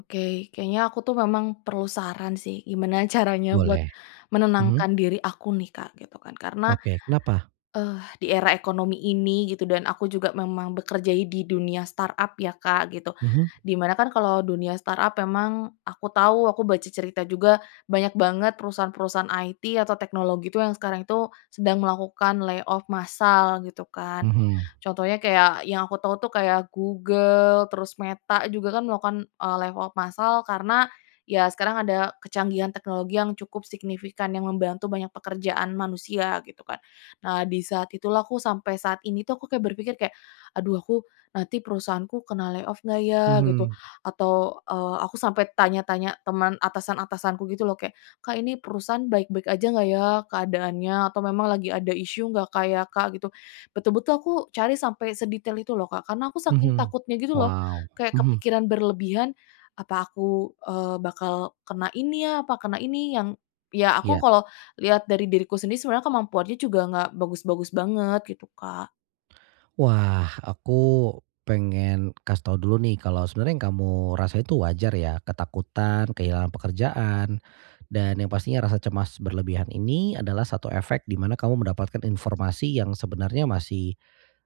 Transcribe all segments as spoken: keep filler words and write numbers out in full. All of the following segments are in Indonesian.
Oke, kayaknya aku tuh memang perlu saran sih, gimana caranya buat Boleh. Mhm. menenangkan diri aku nih, Kak, gitu kan. Karena, Oke, kenapa? eh, di era ekonomi ini gitu dan aku juga memang bekerja i di dunia startup ya, Kak, gitu, Mhm. di mana kan kalau dunia startup emang aku tahu aku baca cerita juga banyak banget perusahaan-perusahaan IT atau teknologi itu yang sekarang itu sedang melakukan lay off massal gitu kan. Mhm. Contohnya kayak yang aku tahu tuh kayak Google terus Meta juga kan melakukan, eee, lay off massal karena ya sekarang ada kecanggihan teknologi yang cukup signifikan yang membantu banyak pekerjaan manusia gitu kan. Nah, di saat itulah aku sampai saat ini tuh aku kayak berpikir kayak, "Aduh, aku nanti perusahaanku kena lay off nggak ya?" Gitu, Mhm. atau, eee, aku sampai tanya-tanya teman atasan-atasanku gitu loh kayak, "Kak, ini perusahaan baik-baik aja nggak ya keadaannya atau memang lagi ada isu nggak, Kak, ya, Kak?" Gitu. Betul-betul aku cari sampai sedetail itu loh, Kak, karena aku saking Mhm. takutnya gitu loh, Wow, kayak mhm. kepikiran berlebihan, "Apa aku, eee, bakal kena ini ya, apa kena ini yang" ya, aku Iya. kalau lihat dari diriku sendiri sebenarnya kemampuannya juga enggak bagus-bagus banget gitu, Kak. Wah, aku pengen kasih tahu dulu nih, kalau sebenarnya yang kamu rasa itu wajar ya, ketakutan, kehilangan pekerjaan. Dan yang pastinya rasa cemas berlebihan ini adalah satu efek di mana kamu mendapatkan informasi yang sebenarnya masih,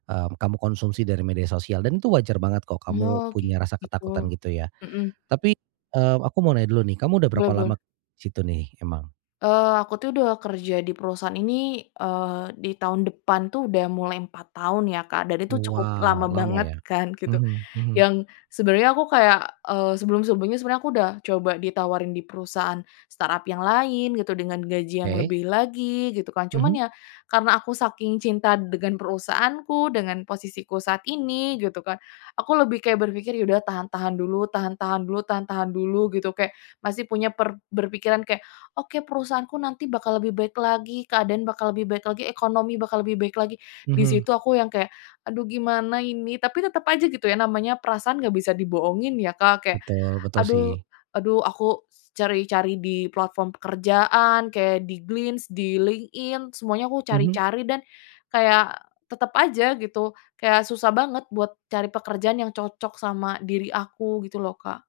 mmm, kamu konsumsi dari media sosial dan itu wajar banget kok, kamu Oh, punya rasa ketakutan gitu. gitu ya. Mhm. Tapi, eee, aku mau nanya dulu nih, kamu udah Boleh berapa lama boleh. di situ nih emang? Eee, aku tuh udah kerja di perusahaan ini, eee, di tahun depan tuh udah mulai empat tahun ya, Kak, dan itu cukup lama Wow, lama banget ya. kan gitu, Mhm mhm. yang sebenarnya aku kayak, eee, sebelum-sebelumnya sebenarnya aku udah coba ditawarin di perusahaan startup yang lain gitu dengan gaji yang Oke. lebih lagi gitu kan. Mhm. Cuman ya, karena aku saking cinta dengan perusahaanku, dengan posisiku saat ini gitu kan, aku lebih kayak berpikir, "Ya udah tahan-tahan dulu tahan-tahan dulu tahan tahan dulu," gitu kayak masih punya per berpikiran kayak, "Oke, perusahaanku nanti bakal lebih baik lagi, keadaan bakal lebih baik lagi, ekonomi bakal lebih baik lagi," di Mhm. situ aku yang kayak, "Aduh, gimana ini?" Tapi tetep aja gitu ya namanya perasaan nggak bisa dibohongin ya, Kak, kayak, Betul, betul aduh sih. aduh, aku cari-cari di platform pekerjaan kayak di Glints, di LinkedIn semuanya aku Mhm. cari-cari, dan kayak tetep aja gitu kayak susah banget buat cari pekerjaan yang cocok sama diri aku gitu loh, Kak.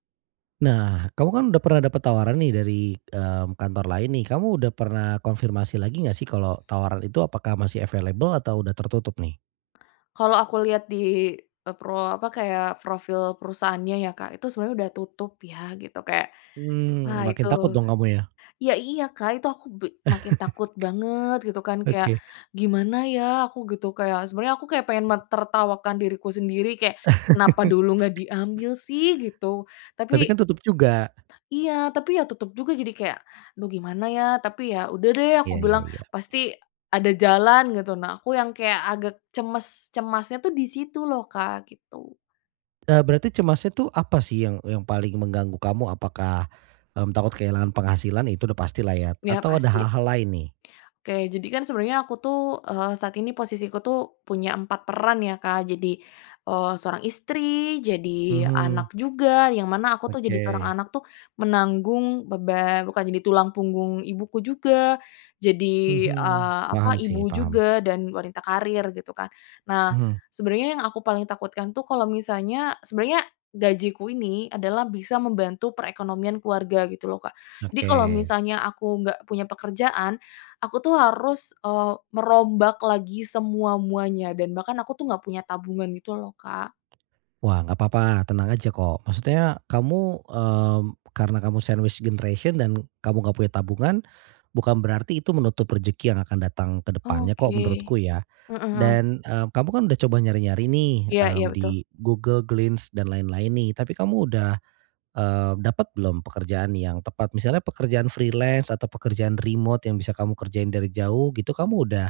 Nah, kamu kan udah pernah dapat tawaran nih dari, mmm, kantor lain nih, kamu udah pernah konfirmasi lagi nggak sih, kalau tawaran itu apakah masih available atau udah tertutup nih? Kalau aku lihat di, eee, pro apa, kayak profil perusahaannya ya, Kak, itu sebenarnya udah tutup ya gitu kayak, Mmm, wah, makin itu takut kamu dong kamu ya? ya, iya, Kak, itu aku bi makin takut banget gitu kan kayak, Oke. "Gimana ya aku?" Gitu kayak sebenarnya aku kayak pengen mentertawakan diriku sendiri kayak, "Kenapa dulu enggak diambil sih?" Gitu, Tapi tapi kan tutup juga. iya, tapi ya tutup juga. Jadi kayak, "Aduh, gimana ya tapi ya udah deh," aku Iya iya bilang, iya. "pasti ada jalan," gitu. Nah, aku yang kayak agak cemes cemasnya tuh di situ loh, Kak, gitu. Eee, berarti cemasnya tuh apa sih yang yang paling mengganggu kamu? Apakah, mmm, takut kehilangan penghasilan itu udah pastilah ya Iya, atau ada pasti. hal-hal lain nih? Oke, jadi kan sebenarnya aku tuh, eee, saat ini posisi ku tuh punya empat peran ya, Kak, jadi, eee, seorang istri, jadi Mhm. anak juga, yang mana aku tuh jadi seorang Oke. anak tuh, menanggung beban bukan jadi tulang punggung ibuku juga, jadi, Mhm, eee, apa paham ibu sih, paham. juga, dan wanita karir, gitu kan. Nah, Mhm. sebenarnya yang aku paling takutkan itu kalau misalnya sebenarnya gajiku ini adalah bisa membantu perkekonomian keluarga, gitu loh, Kak. Jadi kalau Oke. misalnya aku nggak punya pekerjaan, aku tuh harus, eee, merombak lagi semua-muanya, dan bahkan aku tuh nggak punya tabungan gitu loh, Kak. Wah, nggak papa, tenang aja kok, maksudnya kamu, mmm, karena kamu sandwich generation dan kamu nggak punya tabungan, bukan berarti itu menutup rezeki yang akan datang ke depannya kok, Oke. menurutku ya. Heeh heeh. Dan, eee, kamu kan udah coba nyari-nyari nih, Iya iya, mmm, betul. di Google, Glints, dan lain-lain nih, tapi kamu udah, eee, dapat belum pekerjaan yang tepat misalnya pekerjaan freelance atau pekerjaan remot yang bisa kamu kerjain dari jauh gitu kamu udah,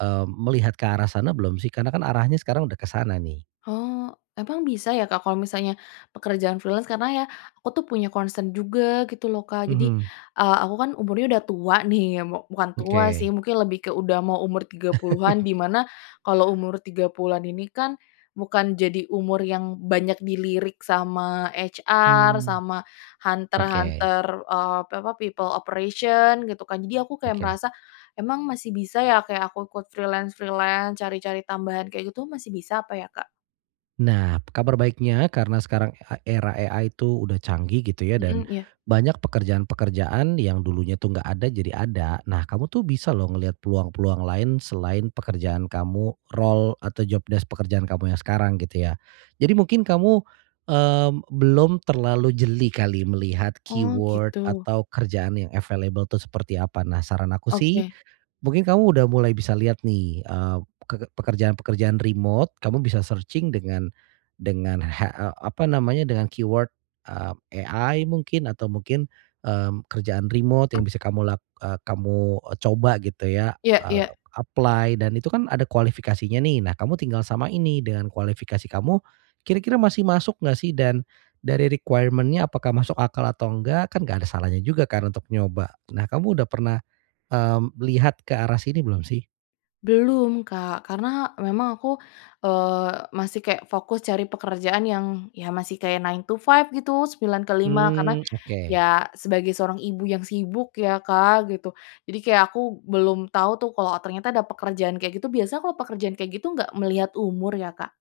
eee, melihat ke arah sana belum sih karena kan arahnya sekarang udah ke sana nih? Oh, emang bisa ya, Kak, kalau misalnya pekerjaan freelance? Karena ya, aku tuh punya concern juga gitu loh, Kak. Jadi, Mhm. eee, aku kan umurnya udah tua nih, ya mu bukan tua sih Oke. mungkin lebih ke udah mau umur tiga puluhan di mana kalau umur tiga puluhan ini kan, bukan jadi umur yang banyak dilirik sama HR Hmm, sama oke. hunter-hunter, eee, pi apa people operation gitu kan, jadi aku kayak Oke. merasa emang masih bisa ya, kayak aku ikut freelance-freelance, cari-cari tambahan kayak gitu masih bisa apa ya, Kak? Nah, kabar baiknya karena sekarang, e era AI itu udah canggih gitu ya dan Mhm, iya. banyak pekerjaan-pekerjaan yang dulunya tuh nggak ada jadi ada. Nah, kamu tuh bisa loh ngelihat peluang-peluang lain selain pekerjaan kamu role atau jobdesk pekerjaan kamu yang sekarang gitu ya. Jadi mungkin kamu, mmm, belum terlalu jeli kali melihat Oh, keyword gitu. atau kerjaan yang available tuh seperti apa. Nah, saran aku sih Oke. mungkin kamu udah mulai bisa lihat nih, eee, peke pekerjaan-pekerjaan remot kamu bisa searching dengan dengan ha e apa namanya dengan keyword, eee, AI mungkin atau mungkin, mmm, kerjaan remot yang bisa kamu lak eee, kamu e coba gitu ya, Iya eee, iya. apply dan itu kan ada kualifikasinya nih, nah, kamu tinggal samain nih, dengan kualifikasi kamu kira-kira masih masuk nggak sih dan dari requirement-nya apakah masuk akal atau enggak, kan nggak ada salahnya juga kan untuk nyoba? Nah, kamu udah pernah, mmm, lihat ke arah sini belum sih? Belum, Kak, karena memang aku, eee, masih kayak fokus cari pekerjaan yang, ya masih kayak nine-to-five gitu, sembilan ke lima karena Mmm, oke. ya sebagai seorang ibu yang sibuk ya Kak gitu. Jadi kayak aku belum tahu tuh kalau ternyata ada pekerjaan kayak gitu. Biasa kalau pekerjaan kayak gitu enggak melihat umur ya Kak?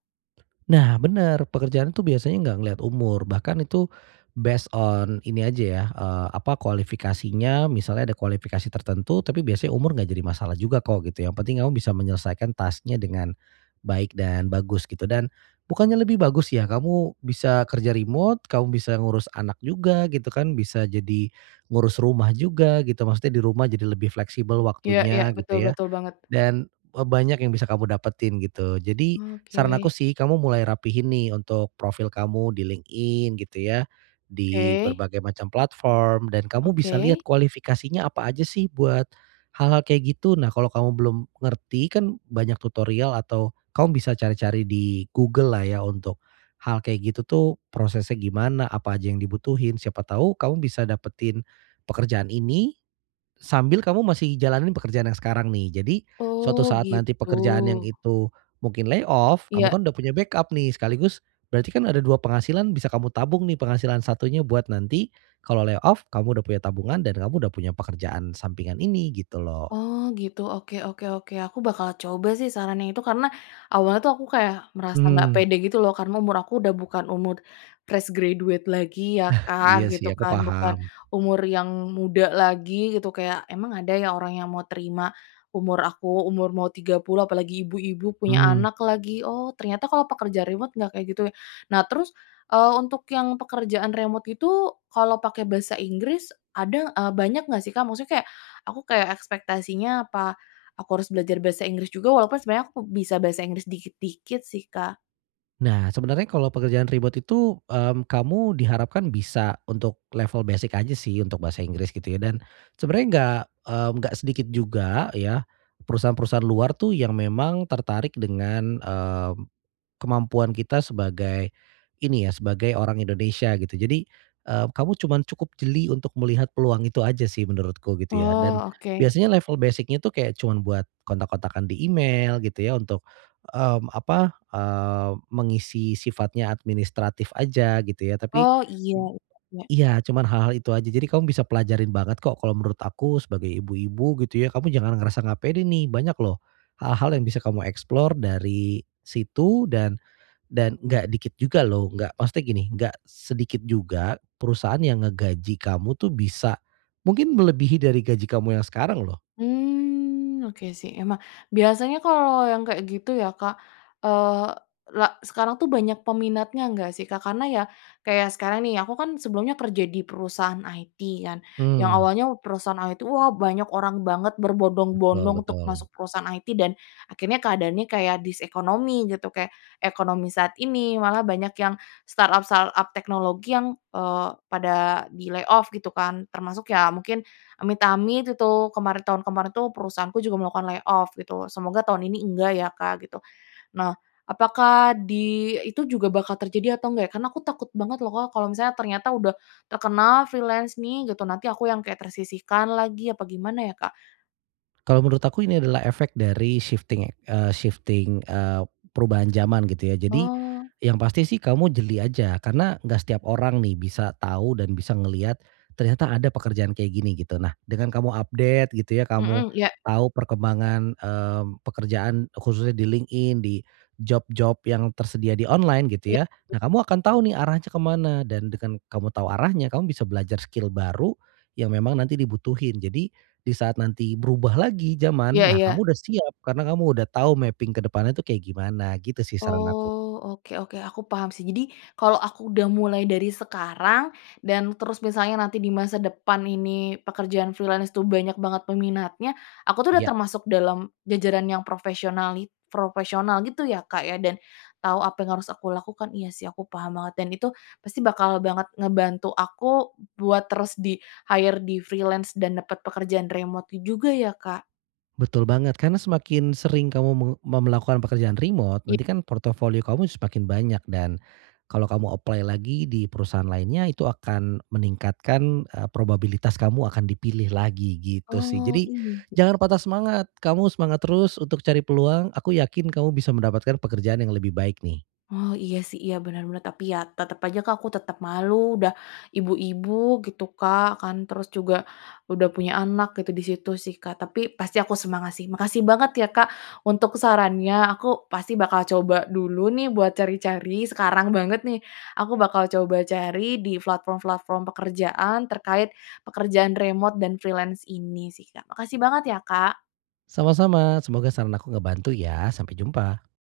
Nah, bener pekerjaan tuh biasanya nggak ngelihat umur bahkan itu based on ini aja ya, eee, apa kualifikasinya misalnya ada kualifikasi tertentu tapi biasanya umur nggak jadi masalah juga kok gitu yang penting kamu bisa menyelesaikan task-nya dengan baik dan bagus gitu dan bukannya lebih bagus ya kamu bisa kerja remote kamu bisa ngurus anak juga gitu kan bisa jadi ngurus rumah juga gitu maksudnya di rumah jadi lebih fleksibel Iya iya, waktunya betul, gitu ya. betul banget. Dan e banyak yang bisa kamu dapetin gitu. Jadi saran aku Oke. sih kamu mulai rapihin, nih, untuk profil kamu di LinkedIn gitu ya di Oke. berbagai macam platform dan kamu bisa lihat Oke. kualifikasinya apa aja sih buat hal-hal kayak gitu. Nah, kalau kamu belum ngerti kan banyak tutorial atau kamu bisa cari-cari di Google-lah ya untuk hal kayak gitu tuh prosesnya gimana, apa aja yang dibutuhin, siapa tahu kamu bisa dapetin pekerjaan ini sambil kamu masih jalanin pekerjaan yang sekarang, nih. Jadi suatu Oh, saat nanti gitu. pekerjaan yang itu mungkin layoff kamu Iya. kan udah punya backup, nih, sekaligus berarti kan ada dua penghasilan bisa kamu tabung, nih, penghasilan satunya buat nanti kalau layoff kamu udah punya tabungan dan kamu udah punya pekerjaan sampingan ini gitu loh. Oh, gitu, oke oke oke, aku bakal coba sih sarannya itu karena awalnya tuh aku kayak merasa nggak Mmm. pede gitu loh karena umur aku udah bukan umur fresh graduate lagi ya Iya, Kak sih gitu aku kan, bukan paham. umur yang muda lagi gitu kayak emang ada ya orang yang mau terima umur aku umur mau tiga puluh apalagi ibu-ibu punya Mmm. anak lagi. Oh, ternyata kalau pekerja remote enggak kayak gitu ya. Nah terus, eee, untuk yang pekerjaan remote itu kalau pake bahasa Inggris ada eee, banyak nggak sih Kak maksudnya kayak aku kayak ekspektasinya apa aku harus belajar bahasa Inggris juga walaupun sebenarnya aku bisa bahasa Inggris dikit-dikit sih Kak. Nah, sebenarnya kalau pekerjaan remote itu, mmm, kamu diharapkan bisa untuk level basic aja sih untuk bahasa Inggris gitu ya. Dan sebenarnya enggak, mmm, gak sedikit juga ya perusahaan-perusahaan luar tuh yang memang tertarik dengan, mmm, kemampuan kita sebagai ini ya sebagai orang Indonesia gitu. Jadi, eee, kamu cuman cukup jeli untuk melihat peluang itu aja sih menurutku gitu ya, dan Oh, oke. biasanya level basic-nya tuh kayak cuman buat kontak-kontakan di email gitu ya untuk, mmm, apa, eee, mengisi sifatnya administratif aja gitu ya tapi Oh, iya iya iya. iya, cuman hal-hal itu aja jadi kamu bisa pelajarin banget kok kalau menurut aku sebagai ibu-ibu gitu ya kamu jangan ngerasa gak pede, nih, banyak loh hal-hal yang bisa kamu explore dari situ dan dan gak dikit juga loh gak maksudnya gini, gak sedikit juga perusahaan yang ngegaji kamu tuh bisa mungkin melebihi dari gaji kamu yang sekarang loh. Mmm, oke, sih, emang biasanya kalau yang kayak gitu ya Kak, eee, la sekarang tuh banyak peminatnya nggak sih Kak? Karena ya kayak sekarang, nih, aku kan sebelumnya kerja di perusahaan IT kan yang Mmm. awalnya perusahaan IT, wah, banyak orang banget Betul berbondong-bondong untuk betul. masuk perusahaan IT dan akhirnya keadaannya kayak this ekonomi gitu kayak ekonomi saat ini, malah banyak yang startup-startup teknologi yang, eee, pada di-layoff gitu kan termasuk ya mungkin amit-amit itu kemarin tahun kemarin tuh perusahaanku juga melakukan layoff gitu, semoga tahun ini enggak ya Kak gitu. Nah, apakah di itu juga bakal terjadi atau enggak ya, karena aku takut banget loh Kak, kalau misalnya ternyata udah terkenal, freelance nih, gitu nanti aku yang kayak tersisihkan lagi apa gimana ya Kak? Kalau menurut aku ini adalah efek dari shifting, ya eee, shifting, eee, perubahan zaman gitu ya. Jadi Oh. yang pasti sih kamu jeli aja karena nggak setiap orang, nih, bisa tahu dan bisa ngeliat ternyata ada pekerjaan kayak gini gitu. Nah, dengan kamu update gitu ya kamu Mhm, iya. tahu perkembangan, mmm, pekerjaan khususnya di LinkedIn di job-job yang tersedia di online Iya. gitu ya. Nah, kamu akan tahu, nih, arahnya ke mana dan dengan kamu tahu arahnya kamu bisa belajar skill baru yang memang nanti dibutuhin. Jadi, di saat nanti berubah lagi zaman, Iya nah, iya. kamu udah siap karena kamu udah tahu mapping ke depannya tuh kayak gimana gitu sih saran aku. Oh, oke oke, aku paham sih. Jadi kalau aku udah mulai dari sekarang dan terus misalnya nanti di masa depan ini pekerjaan freelance itu banyak banget peminatnya, aku tuh udah Iya. termasuk dalam jajaran yang profesionali profesional gitu ya, Kak, ya, dan tahu apa yang harus aku lakukan. Iya sih aku paham banget dan itu pasti bakal banget ngebantu aku buat terus di-hire di-freelance dan dapet pekerjaan remote itu juga ya Kak? Betul banget, karena semakin sering kamu meng mau melakukan pekerjaan remote Iy nanti kan portofolio kamu semakin banyak, dan kalau kamu apply lagi di perusahaan lainnya itu akan meningkatkan, eee, probabilitas kamu akan dipilih lagi gitu sih. Oh, Jadi, iya. jangan patah semangat. Kamu semangat terus untuk cari peluang, aku yakin kamu bisa mendapatkan pekerjaan yang lebih baik, nih. Oh, iya, sih, iya, bener banget tapi ya tetep aja Kak aku tetep malu udah ibu-ibu gitu Kak kan, terus juga udah punya anak gitu di situ sih Kak. Tapi pasti aku semangat sih, makasih banget ya Kak untuk sarannya aku pasti bakal coba dulu, nih, buat cari-cari sekarang banget, nih, aku bakal coba cari di platform-platform pekerjaan terkait pekerjaan remote dan freelance ini sih Kak. Makasih banget ya Kak. Sama-sama semoga saran aku ngebantu ya, sampai jumpa!